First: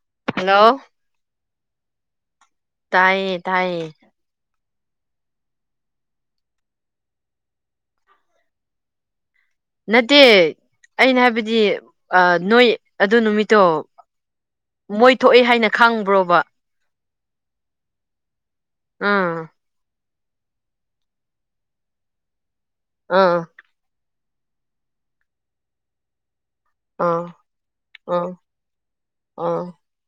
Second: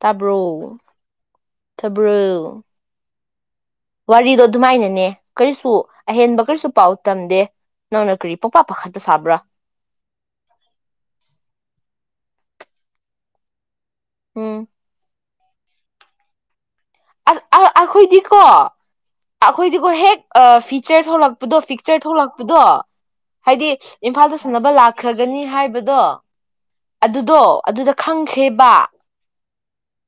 ꯇꯥꯕ꯭ꯔꯣ ꯍꯜꯂꯣ ꯇꯥꯕ꯭ꯔꯨ [inaudible] ꯇꯥꯏꯌꯦ ꯑꯗꯨꯃꯥꯏꯅꯅꯦ ꯀꯔꯤꯁꯨ ꯑꯍꯦꯟꯕ ꯀꯔꯤꯁꯨ ꯄꯥꯎ ꯇꯝꯗꯦ ꯅꯪꯅ ꯀꯔꯤ ꯄꯣꯛꯄꯥꯛ ꯄꯥꯈꯠꯄ ꯁꯥꯕ꯭ꯔꯥ ꯅꯠꯇꯦ ꯑꯩꯅ ꯍꯥꯏꯕꯗꯤ ꯑꯥ ꯅꯣꯏ ꯑꯗꯨ ꯅꯨꯃꯤꯠꯇꯣ ꯎꯝ ꯃꯣꯏ ꯊꯣꯛꯑꯦ ꯍꯥꯏꯅ ꯈꯪꯕ꯭ꯔꯣꯕ ꯑ ꯑ ꯑꯩꯈꯣꯏꯗꯤ ꯀꯣ ꯑꯥ ꯑꯩꯈꯣꯏꯗꯤꯀꯣ ꯍꯦꯛ ꯐꯤꯆꯔ ꯊꯣꯛꯂꯛꯄꯗꯣ ꯄꯤꯛꯆꯔ ꯊꯣꯛꯂꯛ ꯑꯥ [unintelligible] ꯍꯥꯏꯗꯤ ꯏꯝꯐꯥꯜꯗ ꯁꯥꯟꯅꯕ ꯂꯥꯛꯈ꯭ꯔꯒꯅꯤ ꯍꯥꯏꯕꯗꯣ ꯑꯥ ꯑꯗꯨꯗꯣ ꯑꯗꯨꯗ ꯑꯥ ꯈꯪꯈ꯭ꯔꯦꯕ ꯑꯥ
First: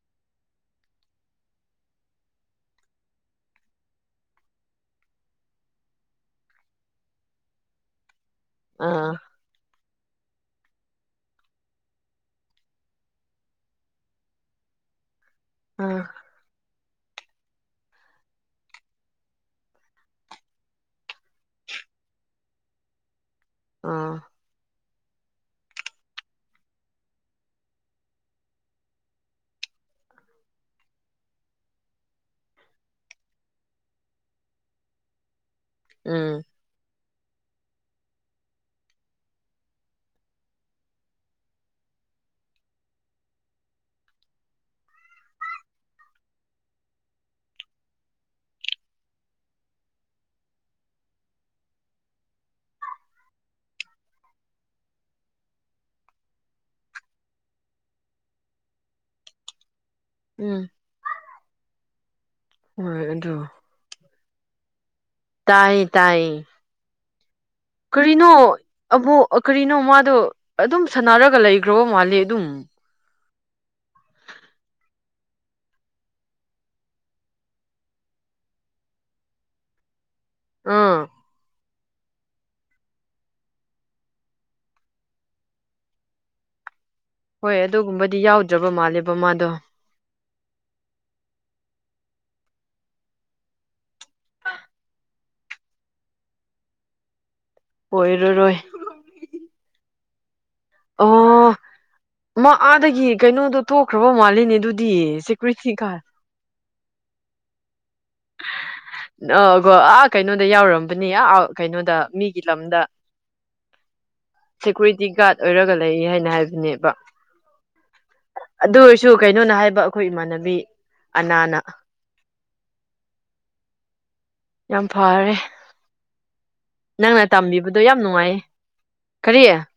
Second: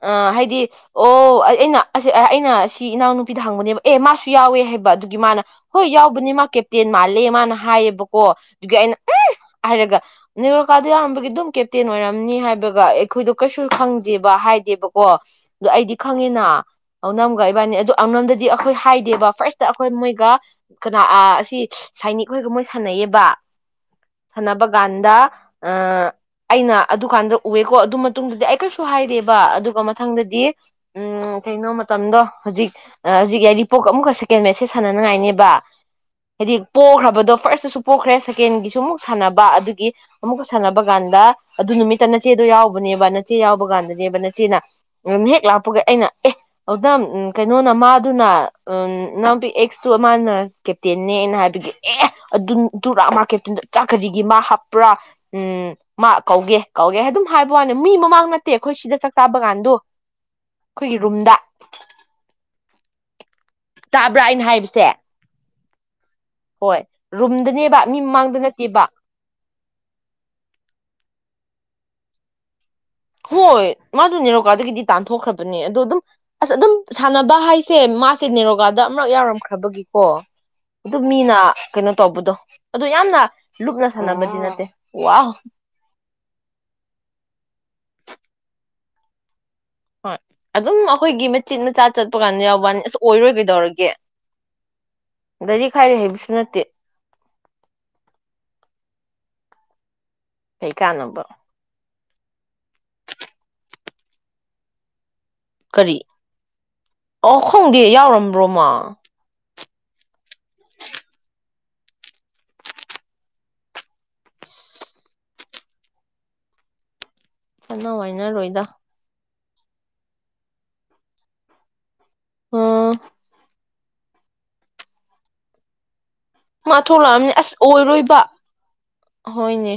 ꯑ ꯍꯥꯏꯗꯤ ꯗꯤ ꯑꯣ ꯑꯩꯅ ꯑꯁ ꯑꯩꯅ ꯁꯤ ꯏꯅꯥꯎꯅꯨꯄꯤꯗ ꯍꯪꯕꯅꯦꯕ ꯑꯦ ꯃꯥꯁꯨ ꯌꯥꯎꯋꯦ ꯍꯥꯏꯕ ꯑꯗꯨꯒꯤ ꯃꯥꯅ ꯍꯣꯏ ꯌꯥꯎꯕꯅꯤ ꯃꯥ ꯀꯦꯞꯇꯦꯟ ꯃꯥꯜꯂꯦ ꯃꯥꯅ ꯍꯥꯏꯌꯦꯕ ꯀꯣ ꯑꯗꯨꯒꯤ ꯑꯩꯅ ꯑꯥ ꯑꯦ ꯍꯥꯏꯔꯒ ꯅꯦꯔꯣꯀꯥꯗ ꯌꯥꯎꯔꯝꯕꯒꯤ ꯑꯗꯨꯝ ꯀꯦꯞꯇꯦꯟ ꯑꯣꯏꯔꯝꯅꯤ ꯍꯥꯏꯕꯒ ꯑꯩꯈꯣꯏꯗꯣ ꯀꯩꯁꯨ ꯈꯪꯗꯦꯕ ꯍꯥꯏꯗꯦꯕꯀꯣ ꯑꯗꯨ ꯑꯩꯗꯤ ꯑꯥ ꯈꯪꯉꯤꯅ ꯑꯧꯅꯝꯒ ꯏꯕꯥꯅꯤ ꯑꯗꯣ ꯑꯧꯅꯝꯗꯗꯤ ꯑꯩꯈꯣꯏ ꯍꯥꯏꯗꯦꯕ ꯐꯥꯔꯁꯇ ꯑꯩꯈꯣꯏ ꯃꯣꯏꯒ ꯀꯅꯥ ꯑꯁꯤ ꯁꯥꯏꯅꯤꯛ ꯍꯣꯏꯒ ꯃꯣꯏ ꯁꯥꯟꯅꯩꯌꯦꯕ ꯑꯥ ꯁꯥꯟꯅꯕ ꯀꯥꯟꯗ ꯑꯥ ꯑꯩꯅ ꯑꯗꯨꯀꯥꯟꯗ ꯎꯑꯦꯀꯣ ꯑꯗꯨ ꯃꯇꯨꯡꯗꯗꯤ ꯑꯩ ꯀꯩꯁꯨ ꯍꯥꯏꯔꯦꯕ ꯑꯗꯨꯒ ꯃꯊꯪꯗꯗꯤ ꯎꯝ ꯀꯩꯅꯣ ꯃꯇꯝꯗꯣ ꯍꯧꯖꯤꯛ ꯍꯧꯖꯤꯛ ꯌꯥꯏꯔꯤꯄꯣꯛ ꯑꯃꯨꯛꯀ ꯁꯦꯀꯦꯟ ꯃꯦꯠꯁ ꯁꯦ ꯁꯥꯟꯅꯅꯉꯥꯏꯅꯦꯕ ꯎꯝ ꯍꯥꯏꯗꯤ ꯄꯣꯈ꯭ꯔꯕ- ꯑꯗꯣ ꯐꯥꯔꯁꯇꯁꯨ ꯄꯣꯈ꯭ꯔꯦ ꯁꯦꯀꯦꯟꯒꯤꯁꯨ ꯑꯃꯨꯛ ꯁꯥꯟꯅꯕ ꯑꯗꯨꯒꯤ ꯑꯃꯨꯛꯀ ꯁꯥꯟꯅꯕ ꯀꯥꯟꯗ ꯑꯗꯨ ꯅꯨꯃꯤꯠꯇ ꯅꯆꯦꯗꯣ ꯌꯥꯎꯕꯅꯦꯕ ꯅꯆꯦ ꯌꯥꯎꯕ ꯀꯥꯟꯗꯅꯦꯕ ꯅꯆꯦꯅ ꯎꯝ ꯍꯦꯛ ꯂꯥꯛꯄꯒ ꯑꯩꯅ ꯑꯦ ꯑꯗꯨꯗ ꯎꯝ ꯀꯩꯅꯣꯅ ꯃꯥꯗꯨꯅ ꯎꯝ [unintelligible] ꯑꯦꯛꯁꯇꯨ ꯃꯥꯅ ꯀꯦꯞꯇꯦꯟꯅꯦ ꯑꯩꯅ ꯍꯥꯏꯕꯒꯤ ꯑꯦ ꯑꯗꯨ ꯑꯗꯨꯔ ꯃꯥ ꯀꯦꯞꯇꯦꯟꯗꯨ ꯑꯆꯥ ꯀꯔꯤꯒꯤ ꯃꯥ ꯍꯥꯞꯄ꯭ꯔꯥ ꯎꯝ ꯃꯥ ꯀꯧꯒꯦ ꯀꯧꯒꯦ ꯍꯥꯏ ꯑꯗꯨꯝ ꯍꯥꯏꯕ ꯋꯥꯅꯤ ꯃꯤ ꯃꯃꯥꯡ ꯅꯠꯇꯦ ꯑꯩꯈꯣꯏ ꯁꯤꯗ ꯆꯥꯛ ꯆꯥꯕ ꯀꯥꯟꯗꯣ ꯎꯝ ꯑꯩꯈꯣꯏꯒꯤ ꯔꯨꯝꯗ ꯍꯣꯏ ꯗꯣ ꯕ꯭ꯔꯥ ꯑꯩꯅ ꯍꯥꯏꯕꯁꯦ ꯇꯥꯏ ꯇꯥꯏꯌꯦ ꯍꯣꯏ ꯔꯨꯝꯗꯅꯦꯕ ꯃꯤ ꯀꯔꯤꯅꯣ ꯃꯃꯥꯡꯗ ꯅꯠꯇꯦꯕ ꯑꯃꯨꯛ ꯀꯔꯤꯅꯣ ꯃꯥꯗꯣ ꯑꯗꯨꯝ ꯁꯥꯟꯅꯔꯒ ꯂꯩ [inaudible] ꯃꯥꯜꯂꯦ ꯑꯗꯨꯝ ꯍꯣꯏ ꯃꯥꯗꯣ ꯅꯦꯔꯣꯀꯥꯗꯒꯤꯗꯤ ꯇꯥꯟꯊꯣꯛꯈ꯭ꯔꯕꯅꯦ ꯑꯗꯨ ꯑꯗꯨꯝ ꯑꯁ ꯑꯗꯨꯝ ꯁꯥꯟꯅꯕ ꯍꯥꯏꯁꯦ ꯃꯥꯁꯦ ꯅꯦꯔꯣꯀꯥꯗ ꯑꯃꯔꯛ ꯌꯥꯎꯔꯝꯈ꯭ꯔꯕꯒꯤꯀꯣ ꯑꯗꯨꯝ ꯑꯥ ꯃꯤꯅ ꯀꯩꯅꯣ ꯇꯧꯕꯗꯣ ꯑꯗꯨ ꯌꯥꯝꯅ ꯂꯨꯞꯅ ꯁꯥꯟꯅꯕꯗꯤ ꯅꯠꯇꯦ ꯋꯥ ꯍꯣꯏ ꯑꯗꯨꯒꯨꯝꯕꯗꯤ ꯌꯥꯎꯗ꯭ꯔꯕ ꯃꯥꯜꯂꯦꯕ ꯃꯥꯗꯣ ꯍꯣꯏ ꯑꯗꯨꯝ ꯑꯩꯈꯣꯏꯒꯤ ꯃꯆꯤꯠ ꯃꯆꯥ ꯆꯠꯄ ꯀꯥꯟꯗ ꯌꯥꯎꯕꯋꯥꯅꯤ ꯑꯁ ꯑꯣꯏꯔꯣꯏ ꯀꯩꯗꯧꯔꯒꯦ ꯂꯥꯏꯔꯤꯛ ꯍꯥꯏꯔꯦ ꯍꯩꯕꯁꯨ ꯅꯠꯇꯦ ꯑꯣꯏꯔꯔꯣꯏ ꯀꯩ ꯀꯥꯟꯅꯕ ꯑꯣ ꯃꯥ ꯑꯥꯗꯒꯤ ꯀꯩꯅꯣꯗꯣ ꯊꯣꯛꯈ꯭ꯔꯕ ꯃꯥꯜꯂꯤꯅꯦ ꯑꯗꯨꯗꯤ [unintelligible] ꯀꯔꯤ ꯑꯣ ꯈꯪꯗꯦ ꯌꯥꯎꯔꯝꯕ꯭ꯔꯣ ꯃꯥ [inaudible] ꯑꯥ ꯀꯩꯅꯣꯗ ꯌꯥꯎꯔꯝꯕꯅꯦ ꯑꯥ ꯀꯩꯅꯣꯗ ꯃꯤꯒꯤ ꯂꯝꯗ ꯁꯦꯀ꯭ꯨꯔꯤꯇꯤ ꯒꯥꯔꯗ ꯑꯣꯏꯔꯒ ꯂꯩ ꯍꯥꯏꯅ ꯍꯥꯏꯕꯅꯦꯕ ꯆꯠꯅ ꯋꯥꯏꯅꯔꯣꯏꯗ ꯑꯗꯨ ꯑꯣꯏꯔꯁꯨ ꯀꯩꯅꯣꯅ ꯍꯥꯏꯕ ꯑꯩꯈꯣꯏ ꯏꯃꯥꯟꯅꯕꯤ ꯑꯅꯥꯅ ꯑꯝ ꯌꯥꯝ ꯐꯔꯦ ꯃꯥ ꯅꯪꯅ ꯊꯣꯛꯂꯛꯑꯝꯅꯤ ꯑꯁ ꯇꯝꯕꯤꯕꯗꯣ ꯌꯥꯝ ꯑꯣꯏꯔꯣꯏꯕ ꯅꯨꯡꯉꯥꯏꯌꯦ ꯀꯔꯤ ꯍꯣꯏꯅꯦ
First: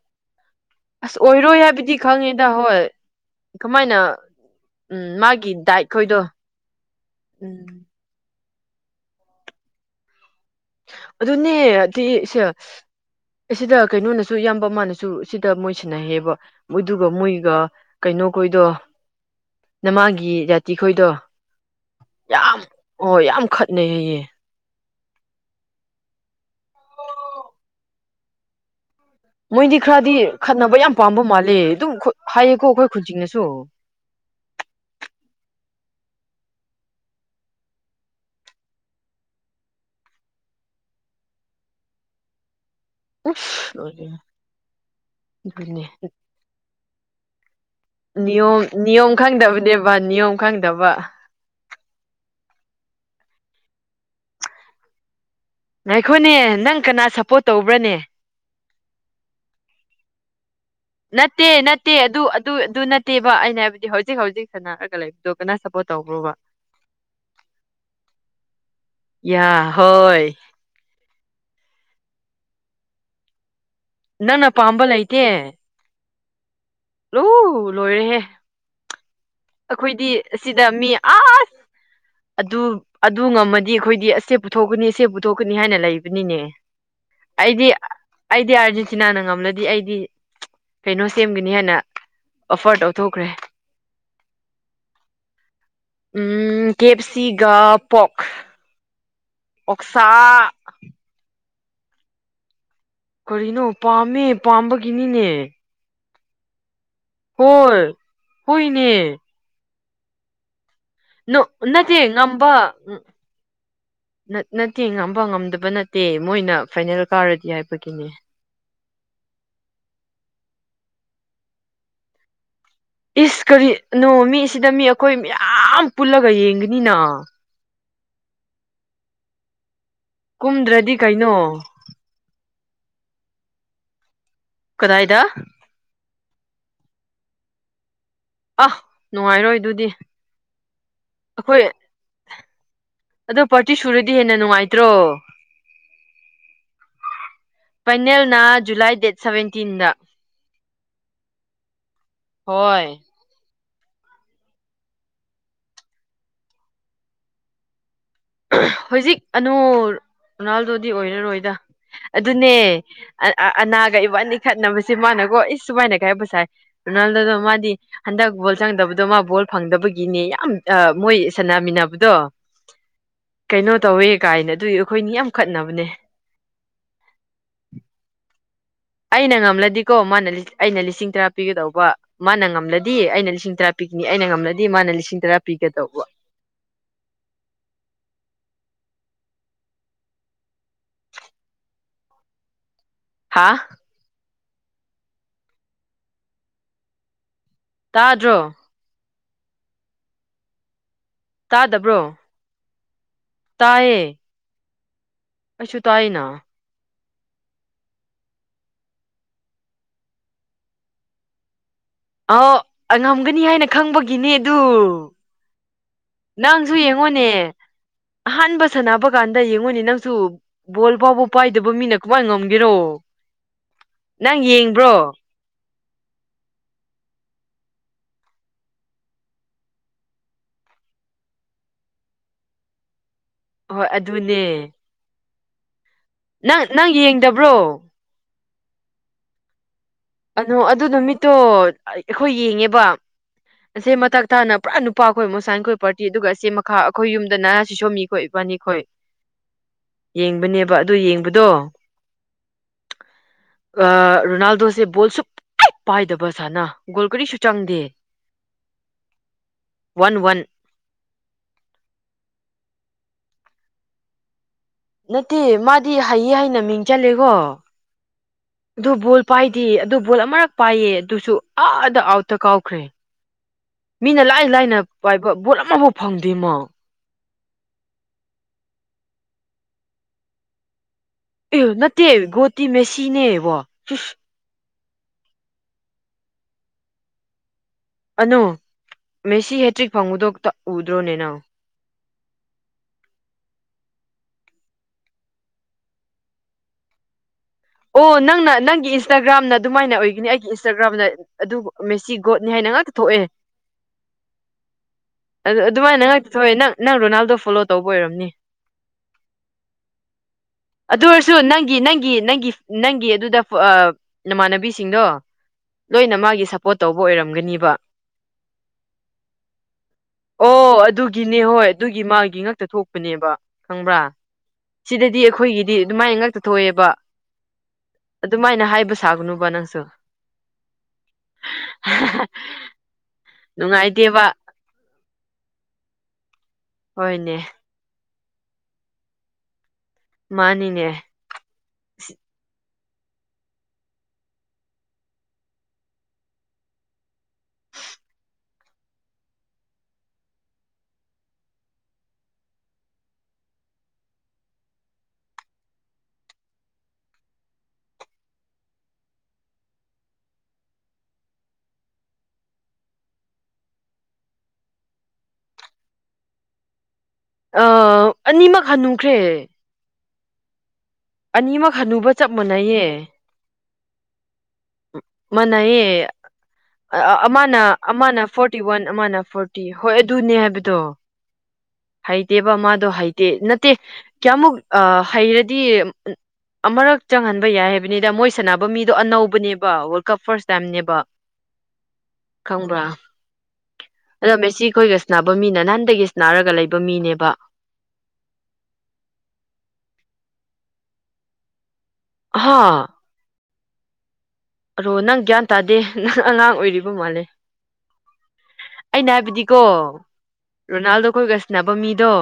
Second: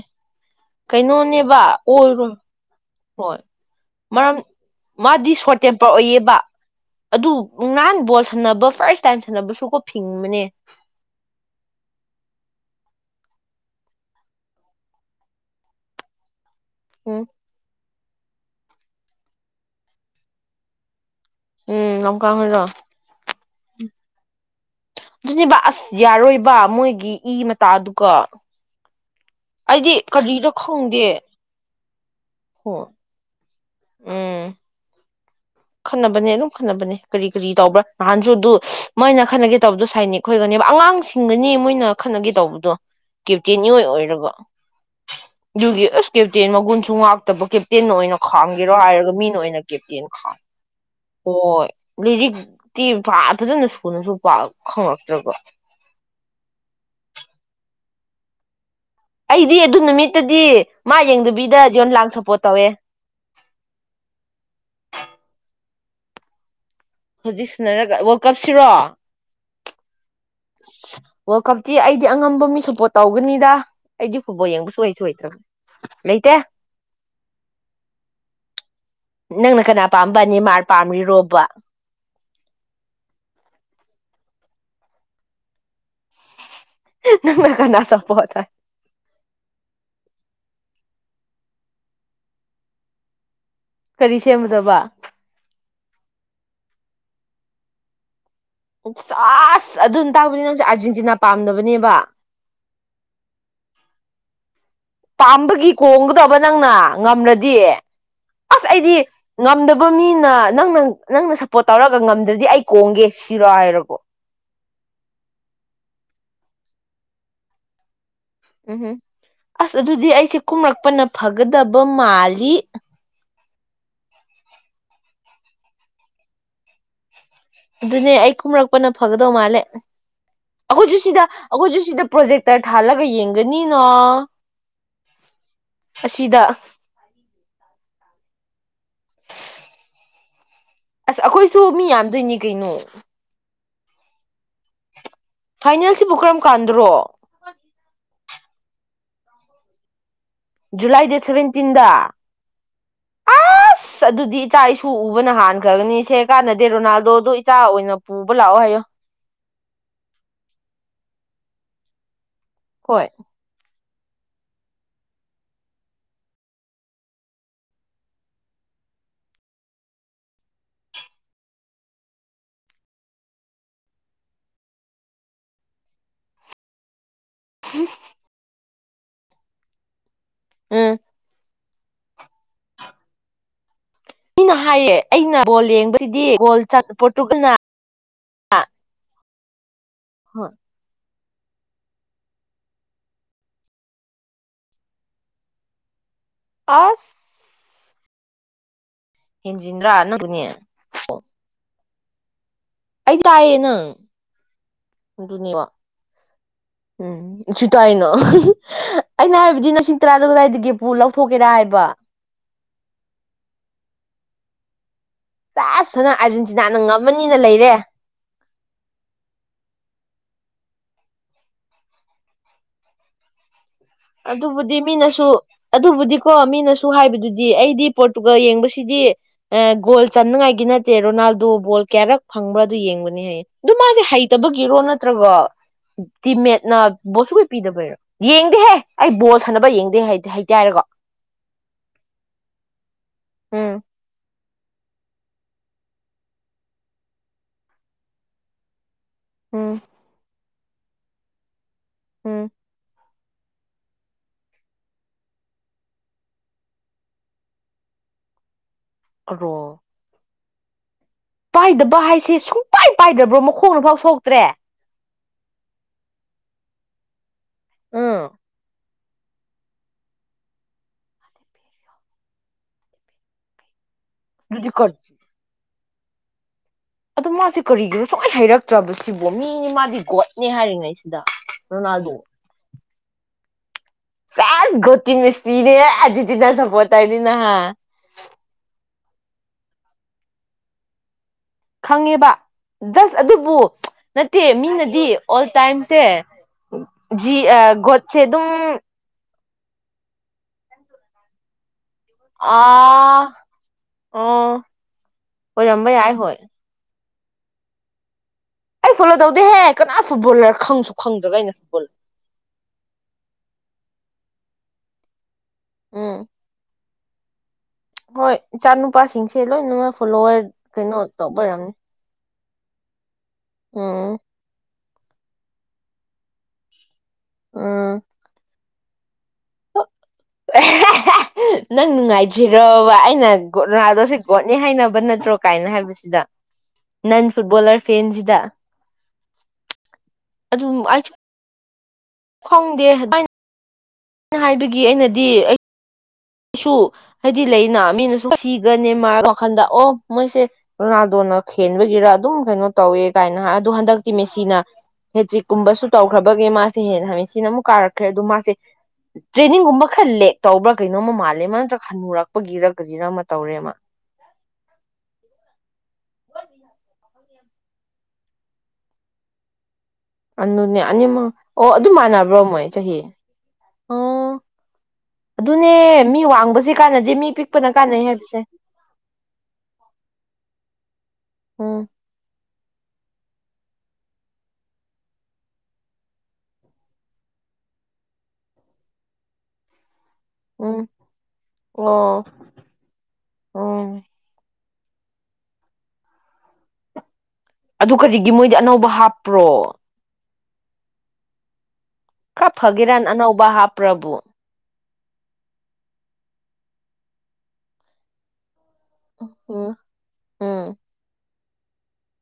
ꯑꯁ ꯑꯣꯏꯔꯣꯏ ꯀꯩꯅꯣꯅꯦꯕ ꯍꯥꯏꯕꯗꯤ ꯑꯣꯏꯔꯣꯏ ꯈꯪꯉꯦꯗ ꯍꯣꯏ ꯍꯣꯏ ꯀꯃꯥꯏꯅ ꯃꯔꯝ ꯎꯝ ꯃꯥꯗꯤ ꯃꯥꯒꯤ ꯁꯣꯔꯠ ꯗꯥꯏꯠ ꯇꯦꯝꯄꯔ ꯈꯣꯏꯗꯣ ꯑꯣꯏꯌꯦꯕ ꯑꯗꯨ ꯎꯝ ꯅꯍꯥꯟ ꯁꯥꯟꯅꯕ ꯐꯥꯔꯁꯠ ꯇꯥꯏꯝ ꯁꯥꯟꯅꯕꯁꯨꯀꯣ ꯐꯤꯡꯕꯅꯦ ꯑꯗꯨꯅꯦꯗꯤꯁꯦ ꯁꯤꯗ ꯀꯩꯅꯣꯅꯁꯨ ꯏꯌꯥꯝꯕ ꯃꯥꯅꯁꯨ ꯁꯤꯗ ꯃꯣꯏ ꯁꯤꯟꯅꯩ ꯍꯥꯏꯕ ꯃꯗꯨꯒ ꯎꯝ ꯃꯣꯏꯒ ꯀꯩꯅꯣꯈꯣꯏꯗꯣ ꯅꯃꯥꯒꯤ ꯖꯥꯇꯤ ꯈꯣꯏꯗꯣ ꯎꯝ ꯂꯝꯀꯥꯡ ꯌꯥꯝ ꯍꯣꯏꯔꯣ ꯑꯣ ꯌꯥꯝ ꯈꯠꯅꯩ ꯍꯥꯏꯌꯦ ꯑꯗꯨꯅꯦꯕ ꯑꯁ ꯌꯥꯔꯣꯏꯕ ꯃꯣꯏꯒꯤ ꯏ ꯃꯇꯥꯗꯨꯒ ꯃꯣꯏꯗꯤ ꯑꯩꯗꯤ ꯈꯔꯗꯤ ꯀꯔꯤꯔ ꯈꯠꯅꯕ ꯌꯥꯝ ꯈꯪꯗꯦ ꯄꯥꯝꯕ ꯃꯥꯜꯂꯦ ꯑꯗꯨꯝ ꯍꯥꯏꯌꯦꯀꯣ ꯍꯣꯏ ꯑꯩꯈꯣꯏ ꯈꯨꯜꯁꯤꯡꯅꯁꯨ ꯎꯝ ꯈꯠꯅꯕꯅꯦ ꯑꯗꯨꯝ ꯈꯠꯅꯕꯅꯦ ꯀꯔꯤ ꯀꯔꯤ ꯇꯧꯕ꯭ꯔꯥ ꯅꯍꯥꯟꯁꯨꯗꯨ ꯃꯣꯏꯅ ꯈꯠꯟꯅꯒꯦ ꯇꯧꯕꯗꯨꯣ ꯁꯥꯏꯅꯤꯛ ꯈꯣꯏꯒꯅꯦꯕ ꯑꯉꯥꯡꯁꯤꯡꯒꯅꯤ ꯃꯣꯏꯅ ꯈꯠꯅꯒꯦ ꯇꯧꯕꯗꯣ ꯀꯦꯞꯇꯦꯟ ꯏꯑꯣꯏ ꯑꯣꯏꯔꯒ ꯑꯗꯨꯅꯦ ꯑꯗꯨꯒꯤ ꯑꯁ ꯀꯦꯞꯇꯦꯟ ꯃꯒꯨꯟꯁꯨ ꯉꯥꯛꯇꯕ ꯀꯦꯞꯇꯦꯟ ꯑꯣꯏꯅ ꯅꯤꯌꯣꯝ ꯈꯥꯡꯒꯦꯔꯣ ꯍꯥꯏꯔꯒ ꯅꯤꯌꯣꯝ ꯃꯤꯅ ꯑꯣꯏꯅ ꯈꯪꯗꯕꯅꯦꯕ ꯀꯦꯞꯇꯦꯟ ꯈꯥ ꯅꯤꯌꯣꯝ ꯈꯪꯗꯕ ꯍꯣꯏ ꯂꯥꯏꯔꯤꯛꯗꯤ ꯐꯖꯅ ꯁꯨꯅꯁꯨ ꯄꯥꯛ ꯈꯪꯉꯛꯇ꯭ꯔꯕꯣ ꯉꯥꯏꯈꯣꯅꯦ ꯅꯪ ꯀꯅꯥ ꯁꯞꯄꯣꯔꯠ ꯇꯧꯕ꯭ꯔꯥꯅꯦ ꯑꯩꯗꯤ ꯑꯗꯨ ꯅꯨꯃꯤꯠꯇꯨꯗꯤ ꯅꯠꯇꯦ ꯅꯠꯇꯦ ꯑꯗꯨ ꯑꯗꯨ ꯑꯗꯨ ꯅꯠꯇꯦꯕ ꯑꯩꯅ ꯍꯥꯏꯕꯗꯤ ꯍꯧꯖꯤꯛ ꯍꯧꯖꯤꯛ ꯁꯥꯟꯅꯔꯒ ꯂꯩꯕꯗꯣ ꯀꯅꯥ ꯁꯞꯄꯣꯔꯠ ꯇꯧꯔꯨꯕ ꯍꯧꯖꯤꯛꯁꯤꯅꯔꯒ ꯋꯥꯔꯜ ꯀꯞꯁꯤꯔꯣ ꯌꯥ [unintelligible] ꯋꯥꯔꯜ ꯀꯞꯇꯤ ꯑꯩꯗꯤ ꯑꯉꯝꯕ ꯃꯤ ꯁꯞꯄꯣꯔꯠ ꯇꯧꯒꯅꯤꯗ ꯑꯩꯁꯨ ꯅꯪꯅ ꯐꯨꯕꯣꯜ ꯌꯦꯡꯕꯁꯨ ꯄꯥꯝꯕ ꯍꯩꯁꯨ ꯂꯩꯇꯦ ꯍꯩꯇ꯭ꯔꯒ ꯂꯩꯇꯦ ꯂꯨ ꯂꯣꯏꯔꯦꯍꯦ ꯅꯪꯅ ꯀꯅꯥ ꯑꯩꯈꯣꯏꯗꯤ ꯄꯥꯝꯕ ꯅꯦꯃꯥꯔ ꯑꯁꯤꯗ ꯃꯤ ꯑꯁ ꯄꯥꯝꯔꯤꯔꯣꯕ ꯑꯗꯨ ꯑꯗꯨ ꯉꯝꯃꯗꯤ ꯑꯩꯈꯣꯏ ꯑꯁꯦ ꯄꯨꯊꯣꯛꯀꯅꯤ ꯑꯁꯦ ꯄꯨꯊꯣꯛꯀꯅꯤ ꯍꯥꯏꯅ ꯂꯩ ꯅꯦ ꯅꯪꯅ ꯑꯩꯗꯤ ꯀꯅꯥ ꯁꯞꯄꯣꯔꯠ ꯇꯧ ꯑꯩꯗꯤ ꯑꯥꯔꯖꯦꯟꯇꯤꯅꯥꯅ ꯉꯝꯂꯗꯤ ꯑꯩꯗꯤ ꯀꯩꯅꯣ ꯁꯦꯝꯒꯅꯤ ꯍꯥꯏꯅ ꯑꯣꯐꯔ ꯇꯧꯊꯣꯛꯈ꯭ꯔꯦ ꯀꯔꯤ ꯁꯦꯝꯒꯗꯕ ꯁꯤꯒꯥ ꯄꯣꯛ ꯑꯥꯁ ꯑꯣꯛꯁꯥ ꯑꯗꯨꯅ ꯇꯥꯛꯄꯗꯤ ꯅꯪꯁꯦ ꯑꯥꯔꯖꯦꯟꯇꯤꯅꯥ ꯄꯥꯝꯗꯕ ꯕꯅꯦꯕ ꯀ꯭ꯔꯤꯅꯣ ꯄꯥꯝꯃꯦ ꯄꯥꯝꯕꯒꯤ ꯄꯥꯝꯕꯒꯤ ꯀꯣꯡꯒ ꯇꯧꯕ ꯅꯪꯅ ꯉꯝꯂꯗꯤ ꯍꯣꯏ ꯑꯁ ꯍꯣꯏꯅꯦ ꯑꯩꯗꯤ ꯉꯝꯗꯕ ꯃꯥ ꯃꯤꯅ ꯅꯪ ꯅꯪ ꯅꯣ ꯅꯠꯇꯦ ꯉꯝꯕ ꯁꯤꯔꯣ ꯍꯥꯏꯔꯕꯣ ꯅꯠꯇꯦ ꯉꯝꯕ ꯉꯝꯗꯕ ꯅꯠꯇꯦ ꯃꯣꯏꯅ ꯐꯥꯏꯅꯦꯜ ꯀꯥꯔꯗꯤ ꯍꯥꯏꯕꯒꯤꯅꯦ ꯎꯝ ꯍꯨꯝ ꯑꯁ ꯑꯗꯨꯗꯤ ꯑꯩꯁꯦ ꯀꯨꯝꯔꯛꯄꯅ ꯐꯒꯗꯕ ꯃꯥꯜꯂꯤ ꯏꯁ ꯀꯔꯤ ꯅꯣ ꯃꯤ ꯁꯤꯗ ꯃꯤ ꯑꯈꯣꯏ ꯃꯌꯥꯝ ꯄꯨꯜꯂꯒ ꯌꯦꯡꯒꯅꯤꯅ ꯑꯗꯨꯅꯦ ꯑꯩ ꯀꯨꯝꯔꯛꯄꯅ ꯐꯒꯗꯧ ꯃꯥꯜꯂꯦ ꯀꯨꯝꯗ꯭ꯔꯗꯤ ꯑꯩꯈꯣꯏꯁꯨ ꯁꯤꯗ ꯀꯩꯅꯣ ꯑꯈꯣꯏꯁꯨ ꯁꯤꯗ ꯄ꯭ꯔꯣꯖꯦꯛꯇꯔ ꯊꯥꯍꯜꯂꯒ ꯌꯦꯡꯒꯅꯤꯅ ꯀꯗꯥꯏꯗ ꯑꯁꯤꯗ [inaudible] ꯑꯍ ꯅꯨꯡꯉꯥꯏꯔꯣꯏ ꯑꯗꯨꯗꯤ ꯑꯁ ꯑꯩꯈꯣꯏꯁꯨ ꯑꯩꯈꯣꯏ ꯃꯤ ꯌꯥꯝꯗꯣꯏꯅꯤ ꯀꯩꯅꯣ ꯑꯗꯣ ꯄꯥꯔꯇꯤ ꯁꯨꯔꯗꯤ ꯍꯦꯟꯅ ꯅꯨꯡꯉꯥꯏꯇ꯭ꯔꯣ ꯐꯥꯏꯅꯦꯜꯁꯤꯕꯨ ꯀꯔꯝ ꯀꯥꯟꯗꯔꯣ ꯐꯥꯏꯅꯦꯜꯅ ꯖꯨꯂꯥꯏ ꯗꯦꯠ ꯁꯚꯦꯟꯇꯤꯟꯗ ꯖꯨꯂꯥꯏ ꯗꯦꯠ ꯁꯚꯦꯟꯇꯤꯟꯗ ꯍꯣꯏ ꯑꯁ ꯑꯁ ꯑꯗꯨꯗꯤ ꯏꯆꯥ ꯏꯁꯨ ꯎꯕꯅ ꯍꯥꯟꯈ꯭ꯔꯒꯅꯤ ꯁꯦ ꯀꯥꯟꯅꯗꯦ ꯔꯣꯅꯥꯜꯗꯣꯗꯣ ꯏꯆꯥ ꯑꯣꯏꯅ ꯄꯨꯕ ꯑ ꯂꯥꯛꯑꯣ ꯍ ꯍꯥꯏꯌꯣ ꯍꯧꯖꯤꯛ ꯑꯅꯣ ꯔꯣꯅꯥꯜꯗꯣꯗꯤ ꯑꯣꯏꯔꯔꯣꯏꯗ ꯑꯗꯨꯅꯦ ꯍꯣꯏ ꯑꯟ ꯑ ꯑꯅꯥ ꯒ ꯏꯕꯥꯅꯤꯛ ꯈꯠꯅꯕꯁꯤ ꯃꯥꯅꯀꯣ ꯏꯁ ꯁꯨꯃꯥꯏꯅꯒ ꯍꯥꯏꯕ ꯁꯥꯏ ꯔꯣꯅꯥꯜꯗꯣꯗꯣ ꯃꯥꯗꯤ ꯍꯟꯗꯛ ꯒꯣꯜ ꯆꯪꯗꯕꯗꯣ ꯃꯥ ꯕꯣꯜ ꯐꯪꯗꯕꯒꯤꯅꯦ ꯌꯥꯝ ꯑ ꯃꯣꯏ ꯁꯥꯟꯅꯃꯤꯟꯅꯕꯗꯣ ꯀꯩꯅꯣ ꯇꯧꯋꯦ ꯀꯥꯏꯅ ꯑꯗꯨꯏ ꯑꯩꯈꯣꯏꯅꯤ ꯌꯥꯝ ꯈꯠꯅꯕꯅꯦ ꯑꯩꯅ ꯉꯝꯂꯗꯤꯀꯣ ꯃꯥꯥꯟꯅ ꯑꯩꯅ ꯎꯝ ꯂꯤꯁꯤꯡ ꯇꯔꯥ ꯄꯤꯒꯗꯧ ꯕ꯭ꯋ ꯃꯥꯅ ꯉꯝꯂꯗꯤ ꯑꯩꯅ ꯂꯤꯁꯤꯡ ꯇꯔꯥ ꯄꯤꯒꯅꯤ ꯑꯩꯅ ꯉꯝꯂꯗꯤ ꯃꯥꯅ ꯍꯥꯏꯌꯦ ꯂꯤꯁꯤꯡ ꯑꯩꯅ ꯇꯔꯥ ꯕꯣꯜ ꯄꯤꯒꯗꯧꯕ ꯌꯦꯡꯕꯁꯤꯗꯤ ꯒꯣꯜ ꯆꯟ ꯄꯣꯠꯇꯨꯒꯜꯅ ꯑ ꯍꯣꯏ ꯑꯥ ꯑꯁ ꯇꯥꯗ꯭ꯔꯣ ꯍꯟꯖꯤꯟꯗ꯭ꯔꯥ ꯅꯪꯖꯨꯅꯤ ꯌꯥꯗꯕ꯭ꯔꯣ ꯑꯩ ꯇꯥꯌꯦ ꯅꯡ ꯑꯩꯁꯨ ꯇꯥꯏꯅꯥ ꯎꯝ ꯑꯩꯁꯨ ꯇꯥꯏꯅꯥ ꯑꯩꯅ ꯍꯥꯏꯕꯗꯤ ꯅꯁꯤꯡ ꯇꯔꯥꯗꯨ ꯀꯗꯥꯏꯗꯒꯤ ꯄꯨ ꯂꯧꯊꯣꯛꯀꯦꯔꯥ ꯍꯥꯏꯕ ꯑꯣ ꯑꯉꯝꯒꯅꯤ ꯍꯥꯏꯅ ꯈꯡꯕꯒꯤꯅꯦ ꯑꯗꯨ ꯆꯥꯁꯅ ꯅꯡꯁꯨ ꯑꯥꯔꯖꯦꯟꯇꯤꯅꯥꯅ ꯌꯦꯡꯉꯣꯅꯦ ꯉꯝꯃꯅꯤꯅ ꯂꯩꯔꯦ ꯑꯍꯥꯟꯕ ꯁꯥꯟꯅꯕ ꯀꯥꯟꯗ ꯌꯦꯡꯉꯣꯅꯦ ꯅꯪꯁꯨ ꯕꯣꯜ ꯐꯥꯎꯕ ꯄꯥꯏꯗꯕ ꯃꯤꯅ ꯀꯃꯥꯏ ꯉꯝꯒꯦꯔꯣ ꯅꯪ ꯑꯗꯨꯕꯨꯗꯤ ꯌꯦꯡꯕ꯭ꯔꯣ ꯃꯤꯅꯁꯨ ꯑꯗꯨꯕꯨꯗꯤꯀꯣ ꯃꯤꯅꯁꯨ ꯍꯥꯏꯕꯗꯨꯗꯤ ꯑꯩꯗꯤ ꯄꯣꯔꯇꯨꯒꯜ ꯌꯦꯡꯕꯁꯤꯗꯤ ꯒꯣꯜ ꯆꯅꯉꯥꯏꯒꯤ ꯅꯠꯇꯦ ꯔꯣꯅꯥꯜꯗꯣ ꯕꯣꯜ ꯀꯌꯥꯔꯛ ꯐꯡꯕ꯭ꯔꯥ ꯑꯗꯨ ꯌꯦꯡꯕ ꯍꯥꯏꯌꯦ ꯑꯗꯨ ꯍꯣꯏ ꯃꯥꯁꯦ ꯑꯗꯨꯅꯦ ꯍꯩꯇꯕꯒꯤꯔꯣ ꯅꯠꯇ꯭ꯔꯒꯥ ꯅꯪ ꯇꯤꯃꯦꯠꯅ ꯅꯪ ꯕꯣꯠꯁꯨ ꯀ ꯌꯦꯡꯗꯕ꯭ꯔꯣ ꯄꯤꯗꯕꯩꯔꯣ ꯌꯦꯡ ꯗꯦꯍꯦ ꯑꯩ ꯕꯜ ꯁꯥꯟꯅꯕ ꯌꯦꯡꯕ ꯑꯣ ꯑꯗꯨ ꯅꯨꯃꯤꯠꯇꯣ ꯑꯩꯈꯣꯏ ꯌꯦꯡꯉꯦꯕ ꯎꯝ ꯑꯁꯦ ꯃꯇꯛ ꯇꯥꯅ ꯄꯨꯔꯥ ꯅꯨꯄꯥ ꯑꯩꯈꯣꯏ ꯃꯣꯁꯥꯅꯤꯈꯣꯏ ꯄꯥꯔꯇꯤ ꯑꯗꯨꯒ ꯆꯦ ꯃꯈꯥ ꯑꯩꯈꯣꯏ ꯌꯨꯝꯗ ꯅꯥ ꯁꯤꯁꯣꯝꯃꯤꯈꯣꯏ ꯏꯕꯥꯅꯤ ꯈꯈꯣꯏ ꯎꯝ ꯌꯦꯡꯕꯅꯦ ꯄꯥ ꯑꯗꯨ ꯌꯦꯡꯕꯗꯣ ꯎꯝ ꯑꯥ ꯔꯣꯅꯥꯜꯗꯣꯁ ꯕꯣꯜ ꯁꯨꯛ ꯀꯠ ꯄꯥꯏꯗꯕ ꯁꯥꯅ ꯒꯣꯜ ꯀꯔꯤꯁꯨ ꯆꯪꯗꯦ ꯑꯔꯣ ꯋꯥꯟ ꯋꯥꯟ ꯄꯥꯏꯗꯕ ꯍꯥꯏꯁꯦ ꯁꯨꯡꯄꯥꯏ ꯄꯥꯏꯗ꯭ꯔꯕ꯭ꯔꯣ ꯃꯈꯣꯡꯅꯐꯥꯎ ꯁꯣꯛꯇ꯭ꯔꯦ ꯅꯠꯇꯦ ꯃꯥꯗꯤ ꯍꯩꯌꯦ ꯍꯥꯏꯩꯅ ꯃꯤꯡ ꯆꯜꯂꯦꯀꯣ ꯑꯥ ꯑꯗꯨ ꯕꯣꯜ ꯄꯥꯏꯗꯦ ꯑꯗꯨ ꯕꯣꯜ ꯑꯃꯔꯛ ꯄꯥꯏꯌꯦ ꯑꯗꯨꯁꯨ ꯑꯥꯗ ꯑꯥꯎꯠꯇ ꯀꯥꯎꯈ꯭ꯔꯦ ꯃꯤꯅ ꯂꯥꯏ ꯑꯗꯨꯗꯤ ꯂꯥꯏꯅ ꯀꯔꯤ ꯄꯥꯏꯕ ꯕꯣꯠ ꯑꯃꯐꯥꯎ ꯐꯡꯗꯤꯃꯥ ꯑꯗꯣ ꯃꯥꯁꯦ ꯀꯔꯤꯒꯤꯅꯣ ꯁꯨꯡꯅ ꯍꯩꯔꯛꯇ꯭ꯔꯕ ꯁꯤꯕꯣ ꯃꯤꯅꯤ ꯃꯥꯗꯤ ꯒꯣꯗꯅꯦ ꯍꯥꯏꯔꯤꯉꯩꯁꯦ ꯑꯧ ꯅꯠꯇꯦ ꯣꯇ ꯃꯦꯁꯤꯅꯦꯕꯣ ꯆꯁ ꯃꯦꯁꯔꯤꯅꯦ ꯑꯔꯖꯦꯟꯇꯤꯟꯅ ꯁꯄ ꯇꯥꯏꯅꯤꯅꯍ ꯑꯅꯨ ꯃꯦꯁꯤ ꯍꯦꯇ꯭ꯔꯤꯛ ꯐꯡꯕꯗꯣꯇ ꯎꯗ꯭ꯔꯣꯅꯦꯅ ꯐꯉꯦꯕ ꯖꯁ ꯑꯗꯨꯕꯨ ꯅꯠꯇꯦ ꯃꯤꯅꯗꯤ ꯑꯣꯜ ꯇꯥꯏꯝꯁꯦ ꯖꯤ ꯑꯣ ꯒꯣꯠꯁꯦ ꯑꯗꯨꯝ ꯅꯡꯅ ꯅꯡꯒꯤ ꯏꯟꯁꯇꯥꯒ꯭ꯔꯥꯝ ꯅ ꯑꯗꯨꯃꯥꯏꯅ ꯑꯣꯏꯒꯅꯤ ꯑꯩꯒꯤ ꯏꯟꯁꯇꯥꯒ꯭ꯔꯥꯝꯗ ꯑꯗꯨꯕꯨ ꯃꯦꯁꯤ ꯒꯣꯠꯅꯤ ꯍꯥꯏꯅ ꯉꯥꯛꯇ ꯊꯣꯛꯑꯦ ꯑꯥ ꯑꯣ ꯑꯗꯨ ꯑꯣꯏꯔꯝꯕ ꯑꯗꯨꯃꯥꯏꯅ ꯌꯥꯏ ꯉꯥꯛꯇ ꯍꯣꯏ ꯊꯣꯛꯑꯦ ꯅꯡ ꯅꯡ ꯔꯣꯅꯥꯜ ꯑꯗꯣ ꯐꯣꯂꯣ ꯇꯧꯕ ꯑꯣꯏꯔꯝꯅꯤ ꯑꯩ ꯐꯣꯂꯣ ꯇꯧꯗꯦꯍꯦ ꯀꯅꯥ ꯐꯨꯠꯕꯣꯜꯂꯔ ꯈꯡꯁꯨ ꯈꯡꯗ꯭ꯔꯒ ꯑꯩꯅ ꯐꯨꯠꯕꯣꯜ ꯒꯤ ꯑꯗꯨꯗ ꯐꯣ ꯑ ꯅꯃꯥꯟꯅꯕꯤꯁꯤꯡꯗꯣ ꯂꯣꯏꯅ ꯎꯝ ꯃꯥꯒꯤ ꯁꯞꯄꯣꯔꯠ ꯇꯧꯕ ꯑꯣꯏꯔꯝꯒꯅꯤꯕ ꯍꯣꯏ ꯏꯆꯥ ꯅꯨꯨꯄꯥꯁꯤꯡꯁꯦ ꯂꯣꯏꯅꯃꯛ ꯐꯣꯂꯣꯋꯔ ꯀꯩꯅꯣ ꯇꯧꯕ ꯑꯣꯏꯔꯝꯅꯤ ꯇ ꯊꯣꯛꯄꯅꯦꯕ ꯈꯪꯕ꯭ꯔꯥ ꯎꯝ ꯁꯤꯗꯗꯤ ꯑꯩꯈꯣꯏꯒꯤꯗꯤ ꯑꯗꯨꯃꯥꯏꯅ ꯉꯛꯇ ꯊꯣꯛꯑꯦꯕ ꯎꯝ ꯑꯗꯨꯃꯥꯏꯅ ꯍꯥꯏ ꯕ ꯁꯥꯎꯒꯅꯨꯕ ꯅꯪꯁꯨ ꯍꯦ ꯍꯦ ꯍꯍ ꯅꯪ ꯅꯨꯡꯉꯥꯏꯇ꯭ꯔꯤꯔꯣꯕ ꯑꯩꯅ ꯥꯒꯣꯔꯠꯅꯥꯗꯣꯁꯦ ꯅꯨꯡꯉꯥꯏꯇꯦꯕ ꯒꯣꯔꯠꯅꯤ ꯍꯥꯏꯅꯕ ꯅꯠꯇ꯭ꯔꯣ ꯀꯥꯏꯅ ꯍꯥꯏꯕꯁꯤꯗ ꯅꯟ ꯍꯣꯏꯅꯦ ꯐꯨꯠꯕꯣꯂꯔ ꯐꯦꯟꯖꯤ ꯗ ꯃꯥꯅꯤꯅꯦ ꯈꯪꯗꯦ ꯑꯗꯨꯃꯥꯏꯅ ꯑꯩꯅ ꯍꯥꯏꯕꯒꯤ ꯑꯩꯅꯗꯤ ꯑꯩ ꯑꯩꯁꯨ ꯍꯥꯏꯗꯤ ꯂꯩꯅ ꯃꯤꯅꯁꯨ ꯃꯦꯁꯤꯒ ꯅꯦꯃꯥꯔꯒ ꯋꯥꯈꯜꯗ ꯑꯣ ꯃꯣꯏꯁꯦ ꯔꯣꯅꯥꯜꯗꯣꯅ ꯈꯦꯟꯕꯒꯤꯔ ꯑꯗꯨꯝ ꯀꯩꯅꯣ ꯇꯧꯋꯦ ꯀꯥꯏꯅ ꯍꯥꯏ ꯑꯗꯣ ꯍꯟꯗꯛꯇꯤ ꯃꯦꯁꯤꯅ ꯍꯦꯇ꯭ꯔꯤꯛꯀꯨꯝꯕꯁꯨ ꯇꯧꯈ꯭ꯔꯕꯒꯤ ꯃꯥꯁꯤ ꯍꯦꯟꯅ ꯃꯦꯁꯤꯅ ꯑꯃꯨꯛ ꯀꯥꯔꯛꯈ꯭ꯔꯦ ꯑꯗ ꯃꯥꯁꯦ ꯇ꯭ꯔꯦꯅꯤꯡꯒꯨꯝꯕ ꯈꯔ ꯂꯦꯛ ꯇꯧꯕ꯭ꯔꯥ ꯀꯩꯅꯣꯝꯃ ꯃꯥꯜꯂꯦ ꯂꯦꯃ ꯅꯠꯇ꯭ꯔꯒ ꯈꯟꯅꯨꯔꯛꯄꯒꯤꯔ ꯀꯔꯤꯔ ꯑꯃ ꯇꯧꯔꯦ ꯃꯥ ꯋꯥꯏꯕꯤ ꯌꯥꯕꯅꯦꯕ ꯑ ꯑꯅꯤꯃꯛ ꯍꯟꯅꯨꯈ꯭ꯔꯦ ꯑꯅꯣꯅꯦ ꯑꯅꯤꯃ ꯑꯣ ꯑꯅꯤꯃꯛ ꯑꯗꯨꯝ ꯍꯟꯅꯨꯕ ꯆꯞ ꯃꯥꯟꯅꯕ꯭ꯔꯣ ꯃꯣꯏ ꯆꯍꯤ ꯃꯥꯟꯅꯩꯌꯦ ꯑꯣ ꯑꯗꯨꯅꯦ ꯃꯥꯅꯩꯌꯦ ꯃꯤ ꯋꯥꯡꯕꯁꯦ ꯀꯥꯟꯅꯗꯦ ꯑ ꯃꯤ ꯄꯤꯛꯄꯅ ꯑꯃꯅ ꯀꯥꯟꯅꯩ ꯑꯃꯅ ꯍꯥꯏꯕꯁꯦ ꯐꯣꯔꯇꯤ ꯋꯥꯟ ꯑꯃꯅ ꯐꯣꯔꯇꯤ ꯍꯣꯏ ꯑꯗꯨꯅꯦ ꯍꯥꯏꯕꯗꯣ ꯎꯝ ꯍꯩꯇꯦꯕ ꯃꯥ ꯑꯗꯣ ꯍꯩꯇꯦ ꯅꯠꯇꯦ ꯀꯌꯥꯃꯨꯛ ꯑ ꯍꯩꯔꯗꯤ ꯑꯃꯔꯛ ꯆꯪꯍꯟꯕ ꯌꯥꯏ ꯍꯥꯏꯕꯅꯤꯗ ꯃꯣꯏ ꯁꯥꯟꯅꯕ ꯃꯤꯗꯣ ꯑꯅꯧꯕꯅꯦꯕ ꯋꯥꯔꯜ ꯀꯞ ꯐꯥꯔꯁ ꯎꯝ ꯇꯥꯏꯝꯅꯦꯕ ꯑꯣ ꯈꯪꯕ꯭ꯔꯥ ꯎꯝ ꯑꯗꯣ ꯃꯦꯁꯤ ꯑꯩꯈꯣꯏꯒ ꯁꯅꯥꯕ ꯃꯤꯅ ꯅꯍꯥꯟꯗꯒꯤ ꯁꯅꯥꯔꯒ ꯂꯩ ꯄ ꯃꯤꯅꯦꯕ ꯑꯗꯨ ꯀꯔꯤꯒꯤ ꯃꯣꯏꯗꯤ ꯑꯅꯧꯕ ꯍꯥꯞꯄ꯭ꯔꯣ ꯀꯞ ꯍꯥ ꯐꯒꯦꯔꯥꯟ ꯑꯅꯧꯕ ꯍꯥꯞ ꯄ꯭ꯔꯚꯨ ꯑꯣ ꯅꯪ ꯒ꯭ꯌꯥꯟ ꯇꯥꯗꯦ ꯅꯪ ꯑꯉꯥꯡ ꯑꯣꯏꯔꯤꯕ ꯃꯥꯜꯂꯦ ꯑꯩꯅ ꯍꯥꯏꯕꯗꯤꯀꯣ ꯎꯝ ꯎꯝ ꯔꯣꯅꯥꯜꯗꯣ ꯈꯣꯏꯒꯥ ꯁꯅꯥꯕ ꯃꯤꯗꯣ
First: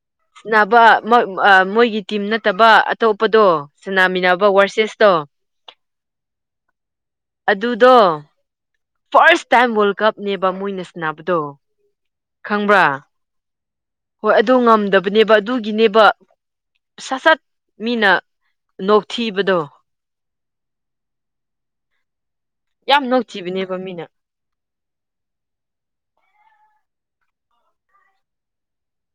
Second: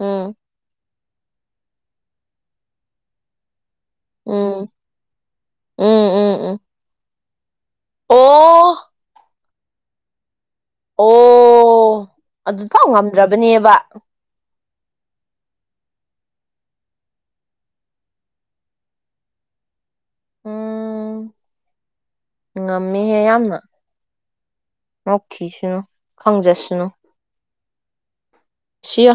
ꯎꯝ ꯁꯅꯥꯕ ꯃꯣꯏꯒꯤ ꯇꯤꯝ ꯅꯠꯇꯕ ꯑꯇꯣꯞꯄꯗꯣ ꯁꯅꯥꯃꯤꯟꯅꯕ ꯎꯝ ꯋꯥꯔꯁꯦꯁꯇꯣ ꯎꯝ ꯎꯝ ꯎꯝ ꯑꯗꯨꯗꯣ ꯑꯣ ꯐꯔꯁ ꯇꯥꯏꯝ ꯋꯥꯔꯜ ꯀꯞ ꯅꯦ ꯣꯏ ꯑꯣ ꯈꯕ ꯑꯗꯨꯐꯥꯎ ꯉꯝꯗ꯭ꯔꯕꯅꯦꯕ ꯍ ꯗꯕꯅꯦꯕ ꯑꯗꯨꯒꯤꯅꯦꯕ ꯁꯠ ꯁꯠ ꯃꯤꯅ ꯅꯣꯛꯊꯤꯕꯗꯣ ꯎꯥ ꯌꯥꯝ ꯅꯧꯊꯤꯕꯅꯦꯕ ꯃꯤꯅ ꯅꯣꯛꯊꯤꯁꯅꯨ ꯈꯪꯖꯁꯅꯨ ꯁꯤꯌꯥ